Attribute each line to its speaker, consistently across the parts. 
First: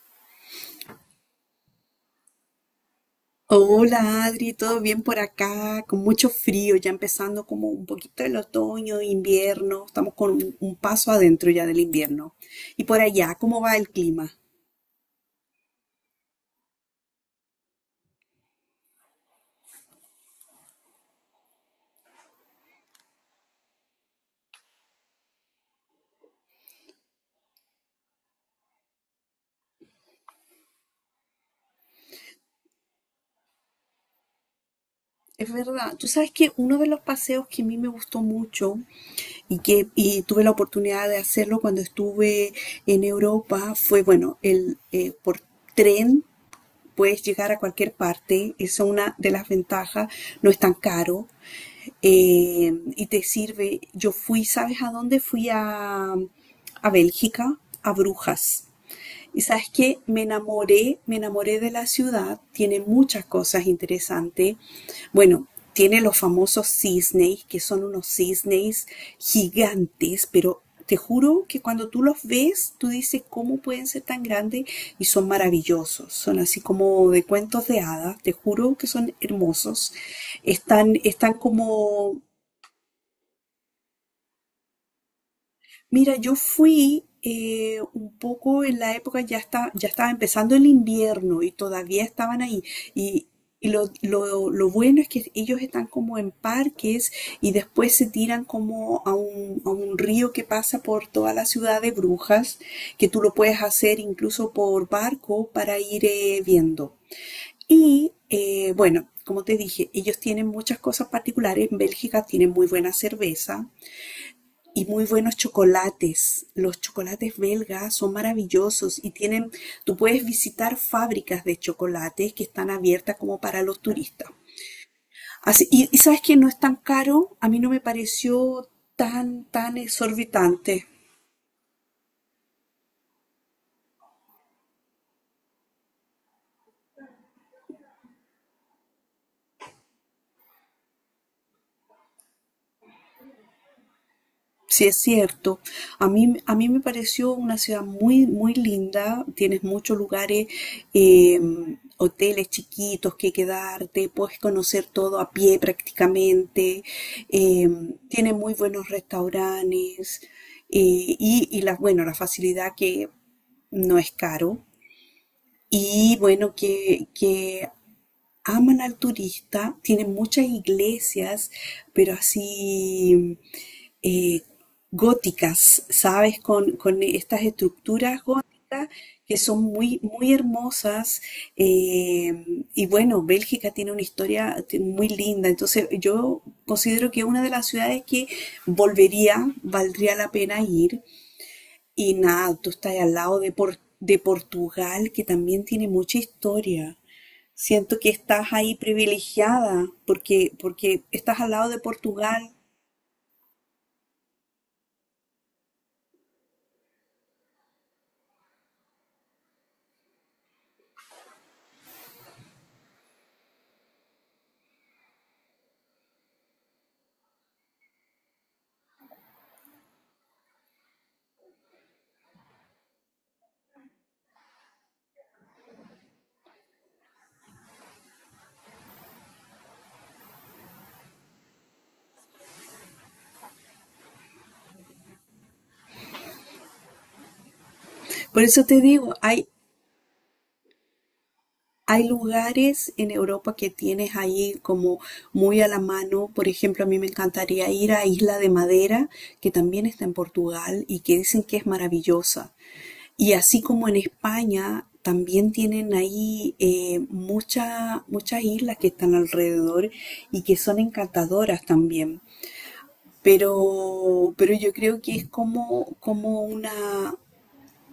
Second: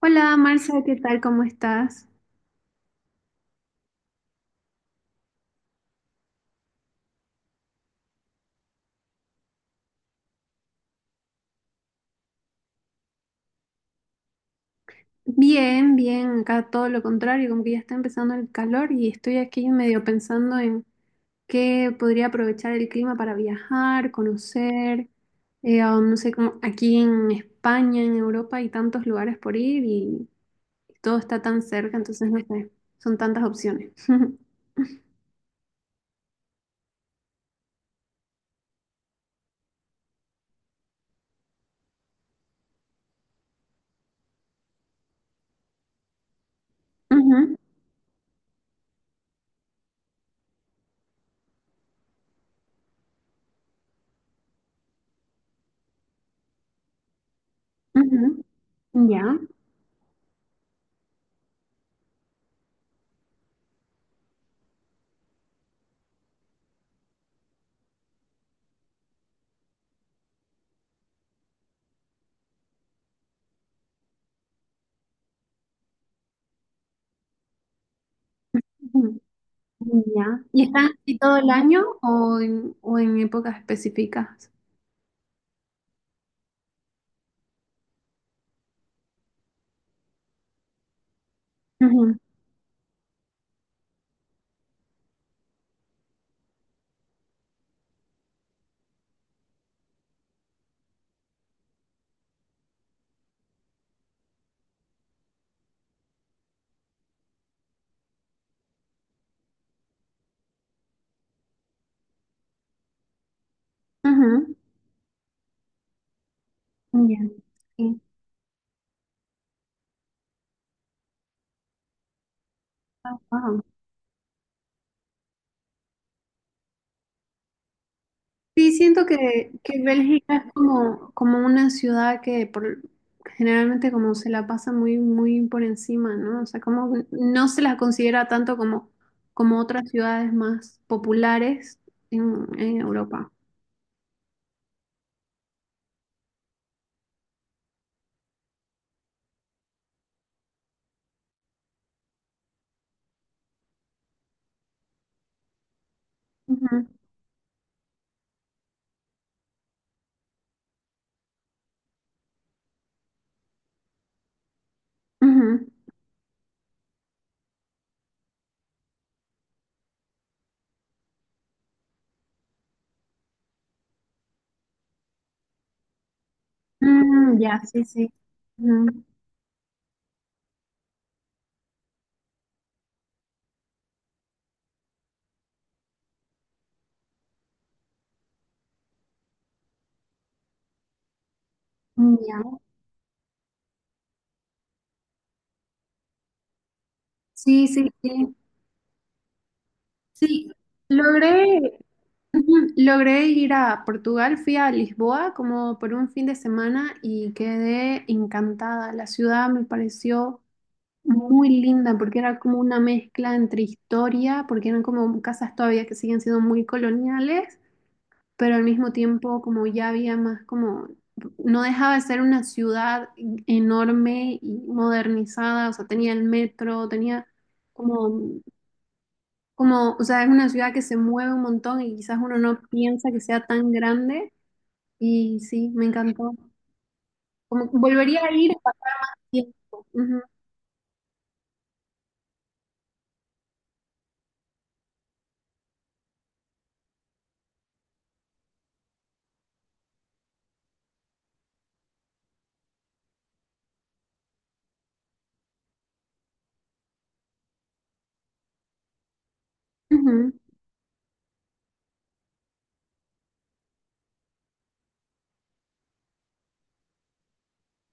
Speaker 1: Hola Marcia, ¿qué tal? ¿Cómo estás?
Speaker 2: Hola Adri, ¿todo bien por acá? Con mucho frío, ya empezando como un poquito el otoño, invierno, estamos con un paso adentro ya del invierno. Y por allá, ¿cómo va el clima?
Speaker 1: Bien, bien, acá todo lo contrario, como que ya está empezando el calor y estoy aquí medio pensando en qué podría aprovechar el clima para viajar, conocer, no sé, como aquí en España, en Europa hay tantos lugares por ir y todo está tan cerca, entonces no sé, son tantas opciones.
Speaker 2: Es verdad, tú sabes que uno de los paseos que a mí me gustó mucho y tuve la oportunidad de hacerlo cuando estuve en Europa fue, bueno, el por tren puedes llegar
Speaker 1: Ujú,
Speaker 2: a cualquier parte, es una de las ventajas, no es tan caro, y te sirve. Yo fui, ¿sabes a dónde? Fui a Bélgica, a
Speaker 1: ujú,
Speaker 2: Brujas.
Speaker 1: ya,
Speaker 2: Y sabes que me enamoré de la ciudad, tiene muchas cosas interesantes. Bueno, tiene los famosos cisnes, que son unos cisnes gigantes, pero te juro que cuando tú los ves, tú dices cómo pueden ser tan grandes y son maravillosos. Son así como de cuentos de hadas, te juro que son
Speaker 1: ujú,
Speaker 2: hermosos.
Speaker 1: ya. ¿Y están
Speaker 2: Están,
Speaker 1: así
Speaker 2: están
Speaker 1: todo el
Speaker 2: como...
Speaker 1: año o o en épocas específicas?
Speaker 2: Mira, yo fui un poco en la época, ya está, ya estaba empezando el invierno y todavía estaban ahí. Y, lo bueno es que ellos están como en parques y después se tiran como a a un río que pasa por toda la ciudad de Brujas, que tú lo puedes hacer incluso por barco para ir viendo. Y bueno, como te dije, ellos tienen muchas cosas particulares. En Bélgica tienen muy buena cerveza
Speaker 1: Ujú,
Speaker 2: y muy buenos chocolates. Los
Speaker 1: ya.
Speaker 2: chocolates belgas
Speaker 1: Sí.
Speaker 2: son maravillosos y tienen, tú puedes visitar fábricas de chocolates que están abiertas
Speaker 1: Ah,
Speaker 2: como
Speaker 1: wow.
Speaker 2: para los turistas. Así, y sabes que no es tan caro, a mí no me pareció
Speaker 1: Sí, siento
Speaker 2: tan, tan
Speaker 1: que Bélgica es
Speaker 2: exorbitante.
Speaker 1: como, como una ciudad que generalmente como se la pasa muy, muy por encima, ¿no? O sea, como no se la considera tanto como, como otras ciudades más populares en Europa.
Speaker 2: Sí, es cierto. A mí me pareció una ciudad muy, muy linda. Tienes muchos lugares, eh, hoteles chiquitos que quedarte, puedes conocer todo a pie prácticamente.
Speaker 1: Ujú,
Speaker 2: eh, Tiene muy buenos restaurantes, y la, bueno, la facilidad que no es caro.
Speaker 1: ujú.
Speaker 2: Y bueno, que aman al turista, tienen muchas iglesias, pero así eh, góticas, ¿sabes? Con
Speaker 1: Mm,
Speaker 2: estas
Speaker 1: ya, sí, sí.
Speaker 2: estructuras góticas
Speaker 1: Ujú,
Speaker 2: que son muy, muy hermosas. eh, y bueno, Bélgica tiene una historia muy linda, entonces yo considero que es una de las ciudades que volvería, valdría la pena ir. Y
Speaker 1: mm,
Speaker 2: nada,
Speaker 1: ya.
Speaker 2: tú estás al lado de, de Portugal, que también tiene mucha historia.
Speaker 1: Sí, sí,
Speaker 2: Siento que
Speaker 1: sí.
Speaker 2: estás ahí privilegiada
Speaker 1: Sí,
Speaker 2: porque, porque estás al lado
Speaker 1: logré,
Speaker 2: de Portugal.
Speaker 1: ujú. Logré ir a Portugal, fui a Lisboa como por un fin de semana y quedé encantada. La ciudad me pareció muy linda porque era como una mezcla entre historia, porque eran como casas todavía que siguen siendo muy coloniales, pero al mismo tiempo como ya había más como, no dejaba de ser una ciudad enorme y modernizada, o sea, tenía el metro, Como como, o sea, es una ciudad que se mueve un montón y quizás uno no piensa que sea tan grande. Y sí, me encantó. Como que volvería a
Speaker 2: Por
Speaker 1: ir
Speaker 2: eso
Speaker 1: para
Speaker 2: te digo, hay,
Speaker 1: tiempo. Ujú,
Speaker 2: hay lugares en Europa que tienes ahí como muy a la mano. Por ejemplo, a mí me encantaría ir a Isla de Madera, que también está en Portugal y que dicen que es maravillosa. Y así como en España, también tienen ahí muchas islas que están alrededor
Speaker 1: ujú,
Speaker 2: y que son encantadoras también. Pero yo creo que es como, como una...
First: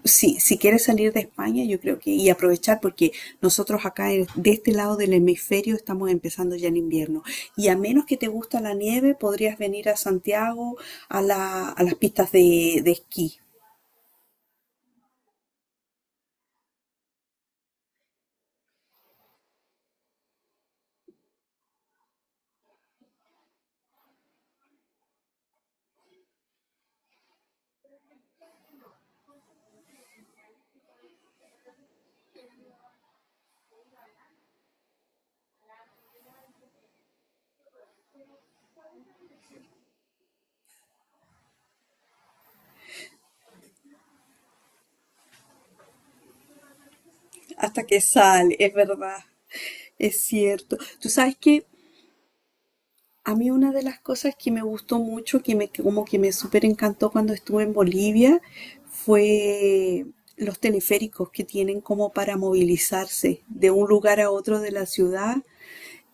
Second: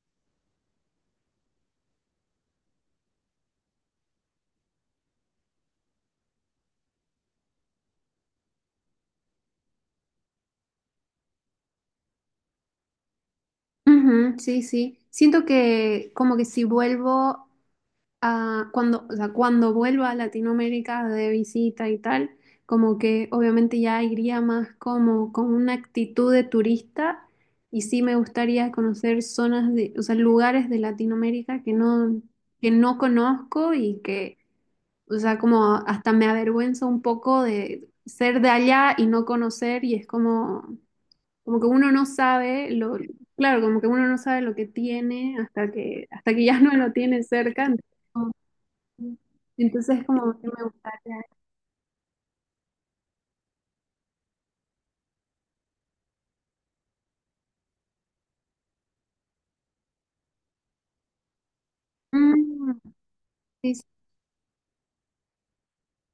Speaker 2: Sí, si quieres salir de España, yo creo que... Y aprovechar, porque nosotros acá de este lado del hemisferio estamos empezando ya el invierno. Y a menos que te gusta la nieve, podrías venir a Santiago a las pistas de esquí.
Speaker 1: ujú, sí, sí. Siento que como que si vuelvo o sea, cuando vuelva a Latinoamérica de visita y tal, como que obviamente ya iría más como con una actitud de turista y sí me gustaría conocer zonas de, o sea, lugares de Latinoamérica que no conozco y que, o sea, como hasta me avergüenza un poco de ser de allá y no conocer y es como, como que uno no sabe lo, claro, como que uno no sabe lo que tiene hasta que ya no lo tiene cerca.
Speaker 2: Hasta que sale, es verdad.
Speaker 1: Entonces,
Speaker 2: Es
Speaker 1: como que me
Speaker 2: cierto. Tú
Speaker 1: gustaría.
Speaker 2: sabes que... A mí una de las cosas que me gustó mucho, que me, que como que me súper encantó cuando estuve en Bolivia, fue los teleféricos que tienen como para
Speaker 1: Mm,
Speaker 2: movilizarse de
Speaker 1: sí, sí.
Speaker 2: un lugar a otro de la ciudad,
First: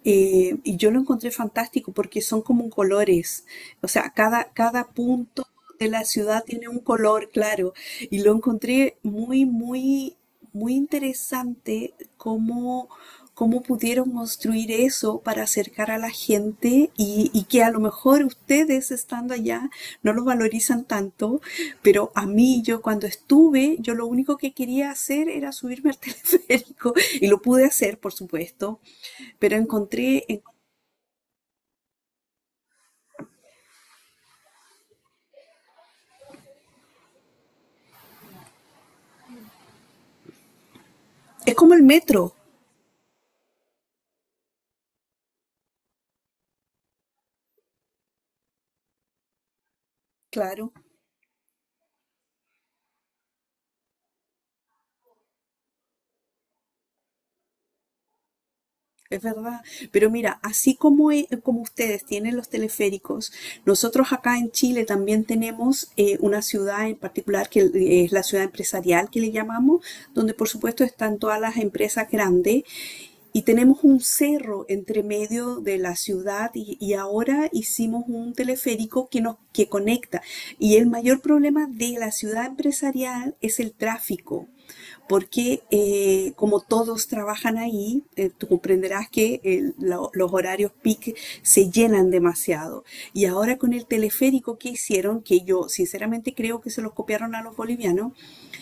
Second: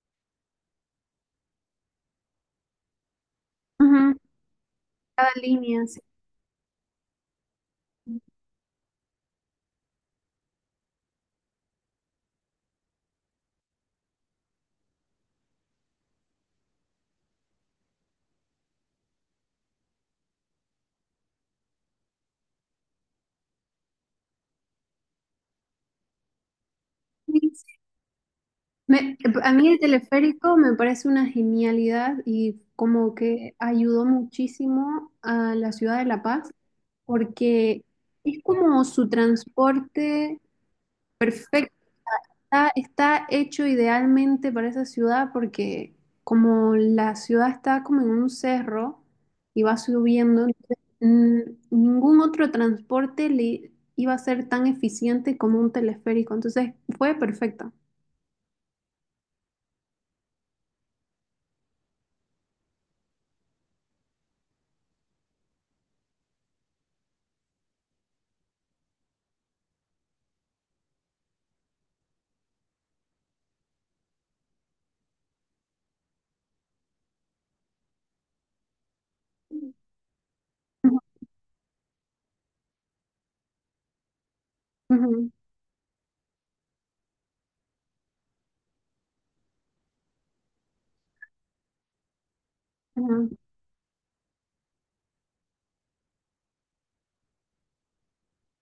Speaker 2: y yo lo encontré fantástico porque son como colores. O sea,
Speaker 1: Ujú,
Speaker 2: cada, cada
Speaker 1: cada
Speaker 2: punto
Speaker 1: línea,
Speaker 2: de
Speaker 1: sí.
Speaker 2: la ciudad tiene un color claro. Y lo encontré muy, muy, muy interesante cómo, cómo pudieron construir eso para acercar a la gente y que a lo mejor ustedes estando allá no lo valorizan tanto, pero a mí yo cuando estuve, yo lo único que quería hacer era subirme al teleférico y
Speaker 1: Sí,
Speaker 2: lo pude
Speaker 1: sí.
Speaker 2: hacer, por supuesto,
Speaker 1: Me- a
Speaker 2: pero
Speaker 1: mí el
Speaker 2: encontré,
Speaker 1: teleférico me parece una genialidad y como que ayudó muchísimo a la ciudad de La Paz porque es como su transporte
Speaker 2: es como
Speaker 1: perfecto.
Speaker 2: el metro,
Speaker 1: Está hecho idealmente para esa ciudad porque como la ciudad está como en un cerro y va subiendo,
Speaker 2: claro,
Speaker 1: entonces, ningún otro transporte le iba a ser tan eficiente como un teleférico. Entonces fue perfecto.
Speaker 2: es verdad. Pero mira, así como, como ustedes tienen los teleféricos, nosotros acá en Chile también tenemos una ciudad en particular que es la ciudad empresarial que le llamamos, donde por supuesto están todas las empresas grandes. Y tenemos un cerro entre medio de la ciudad y ahora hicimos un teleférico que
Speaker 1: Ujú,
Speaker 2: conecta. Y el mayor problema de la ciudad empresarial es el tráfico,
Speaker 1: ujú,
Speaker 2: porque como todos trabajan ahí, tú comprenderás que los horarios peak se llenan demasiado. Y
Speaker 1: ujú,
Speaker 2: ahora con el teleférico que hicieron, que yo sinceramente creo que se los copiaron a los bolivianos,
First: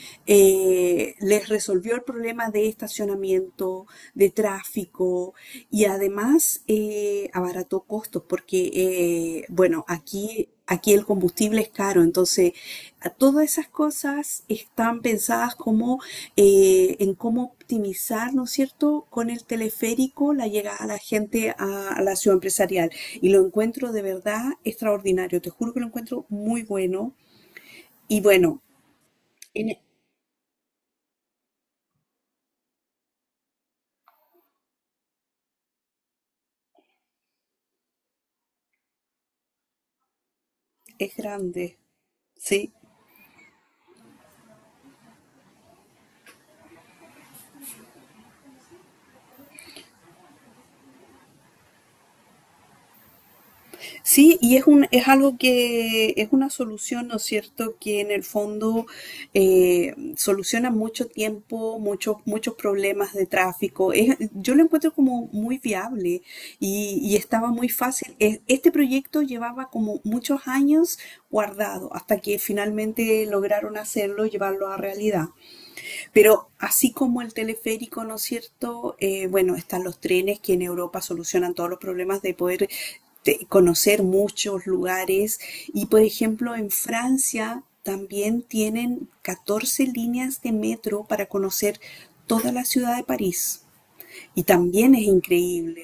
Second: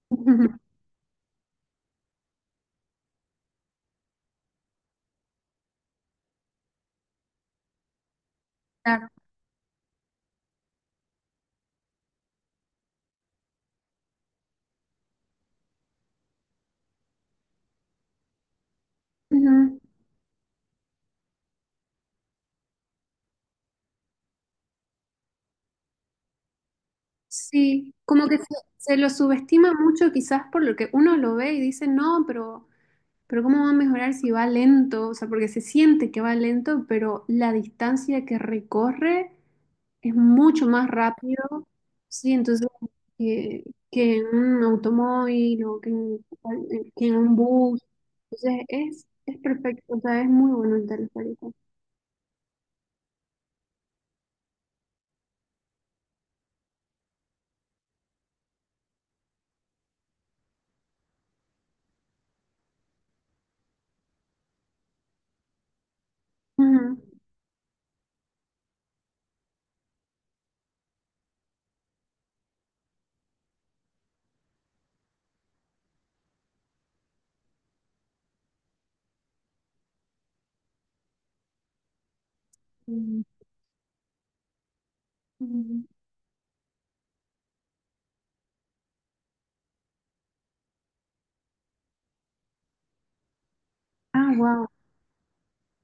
Speaker 1: ujú,
Speaker 2: les resolvió el problema de estacionamiento, de tráfico y además abarató costos porque,
Speaker 1: claro.
Speaker 2: bueno, aquí, aquí el combustible es caro, entonces a todas esas cosas están pensadas como en cómo optimizar, ¿no es cierto?, con el
Speaker 1: Ujú.
Speaker 2: teleférico la llegada a la gente a la ciudad empresarial. Y lo encuentro de verdad extraordinario, te juro que lo encuentro muy bueno.
Speaker 1: Sí,
Speaker 2: Y
Speaker 1: como que se,
Speaker 2: bueno,
Speaker 1: se lo subestima
Speaker 2: en-
Speaker 1: mucho quizás por lo que uno lo ve y dice, no, Pero ¿cómo va a mejorar si va lento? O sea, porque se siente que va lento, pero la distancia que recorre es mucho más
Speaker 2: es
Speaker 1: rápido.
Speaker 2: grande.
Speaker 1: Sí, entonces
Speaker 2: Sí,
Speaker 1: que, que en un automóvil o que en un bus. Entonces es perfecto, o sea, es muy bueno el teleférico.
Speaker 2: sí, y es un, es algo que es una solución, ¿no es cierto?, que en el fondo soluciona mucho tiempo, muchos, muchos problemas de tráfico. Yo lo encuentro como muy viable
Speaker 1: Ujú.
Speaker 2: y estaba muy fácil. Este proyecto llevaba como muchos años guardado hasta que finalmente lograron hacerlo, llevarlo a realidad. Pero así como el teleférico, ¿no es cierto? Bueno, están los trenes que en Europa solucionan todos los problemas de poder
Speaker 1: Mm,
Speaker 2: de conocer muchos lugares.
Speaker 1: mm.
Speaker 2: Y por ejemplo, en Francia también tienen 14 líneas de metro para conocer toda la ciudad de París.
Speaker 1: Ah,
Speaker 2: Y
Speaker 1: wow.
Speaker 2: también es increíble.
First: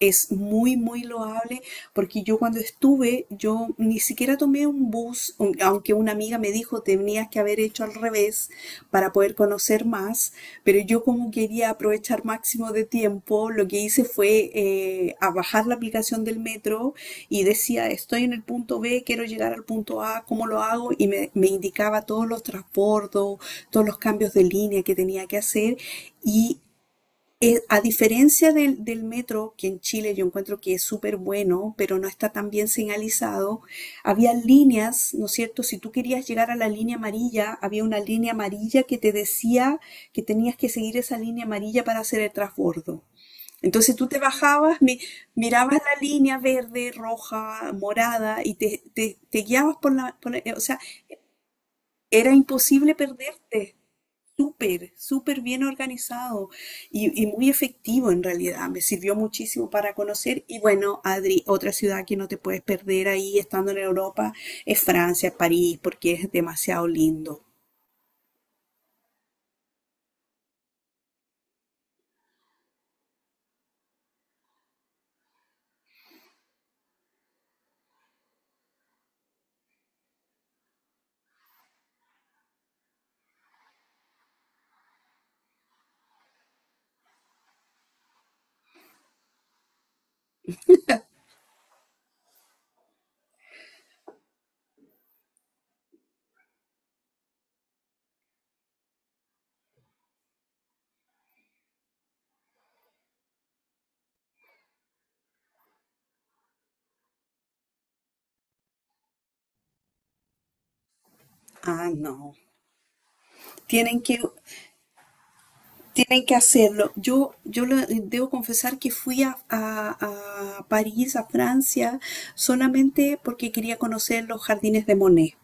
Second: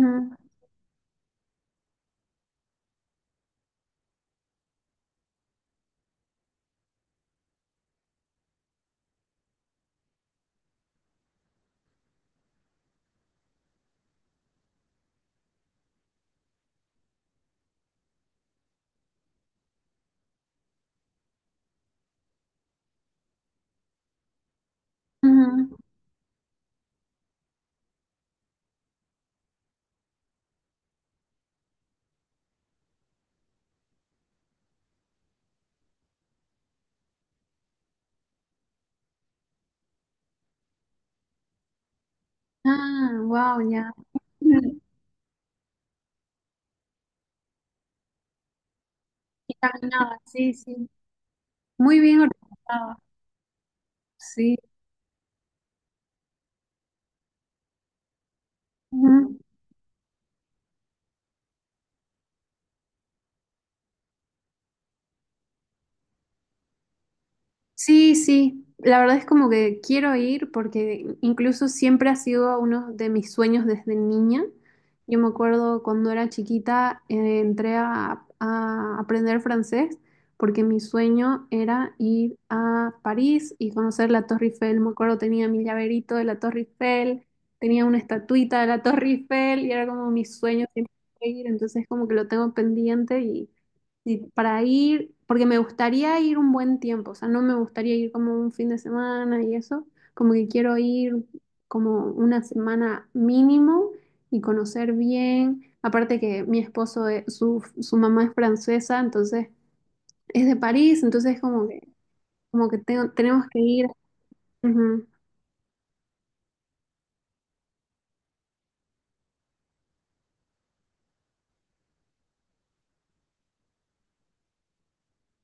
Speaker 2: Es muy, muy loable porque yo cuando estuve, yo ni siquiera tomé un bus, aunque una amiga me dijo tenías que haber hecho al revés para poder conocer más, pero yo como quería aprovechar máximo de tiempo, lo que hice fue a bajar la aplicación del metro y decía estoy en el punto B, quiero llegar al punto A, ¿cómo lo hago? Y me indicaba todos los transbordos, todos los cambios de línea que tenía que
Speaker 1: ujú.
Speaker 2: hacer y a diferencia del, del metro, que en Chile yo encuentro que es súper bueno, pero no está tan bien señalizado, había líneas, ¿no es cierto? Si tú querías llegar a la línea amarilla, había una línea amarilla que te decía que tenías que seguir esa línea amarilla para hacer el transbordo.
Speaker 1: Ah, wow, ya.
Speaker 2: Entonces tú te
Speaker 1: Ujú.
Speaker 2: bajabas, mirabas la línea verde, roja, morada y te, te
Speaker 1: Y
Speaker 2: guiabas por la...
Speaker 1: caminaba, sí,
Speaker 2: o sea,
Speaker 1: sí. Muy bien
Speaker 2: era imposible
Speaker 1: organizado.
Speaker 2: perderte,
Speaker 1: Sí.
Speaker 2: súper, súper bien organizado y muy efectivo en realidad. Me sirvió
Speaker 1: Ujú.
Speaker 2: muchísimo para conocer. Y bueno, Adri, otra ciudad que no te puedes perder ahí estando en Europa es Francia, París, porque es demasiado lindo.
Speaker 1: Sí, sí, la verdad es como que quiero ir porque incluso siempre ha sido uno de mis sueños desde niña. Yo me acuerdo cuando era chiquita, entré a aprender francés porque mi sueño era ir a París y conocer la Torre Eiffel. Me acuerdo tenía mi llaverito de la Torre Eiffel, tenía una estatuita de la Torre Eiffel y era como mi sueño siempre ir, entonces como que lo tengo pendiente y. Sí, para ir, porque me gustaría ir un buen tiempo, o sea, no me gustaría ir como un fin de semana y eso, como que quiero ir como una semana mínimo y conocer bien. Aparte que mi esposo, su mamá es francesa, entonces es de París, entonces como que,
Speaker 2: Ah, no.
Speaker 1: como que tenemos que ir.
Speaker 2: Tienen que...
Speaker 1: Ujú.
Speaker 2: Tienen que hacerlo. Yo, debo confesar que fui a, a París, a Francia, solamente porque quería conocer los jardines de Monet.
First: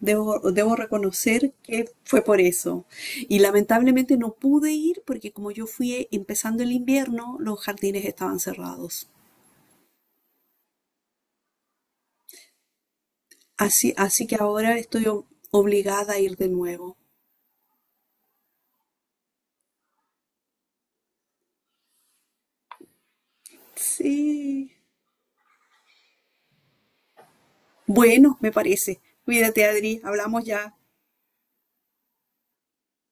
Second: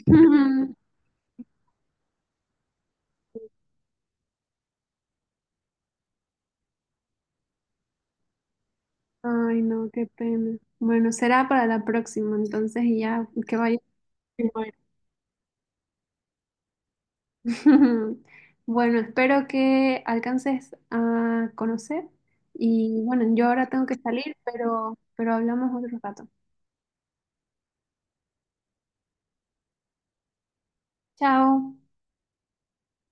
Speaker 2: Debo, debo reconocer que fue por eso. Y lamentablemente no pude ir porque como yo fui empezando el invierno, los jardines estaban cerrados.
Speaker 1: Ay, no, qué pena. Bueno, será para la próxima, entonces y ya que vaya.
Speaker 2: Así, así que ahora estoy obligada a ir de nuevo.
Speaker 1: Bueno, espero que alcances a conocer y bueno, yo ahora tengo que salir,
Speaker 2: Sí.
Speaker 1: pero hablamos otro rato.
Speaker 2: Bueno, me parece. Cuídate, Adri. Hablamos ya.
Speaker 1: Chao.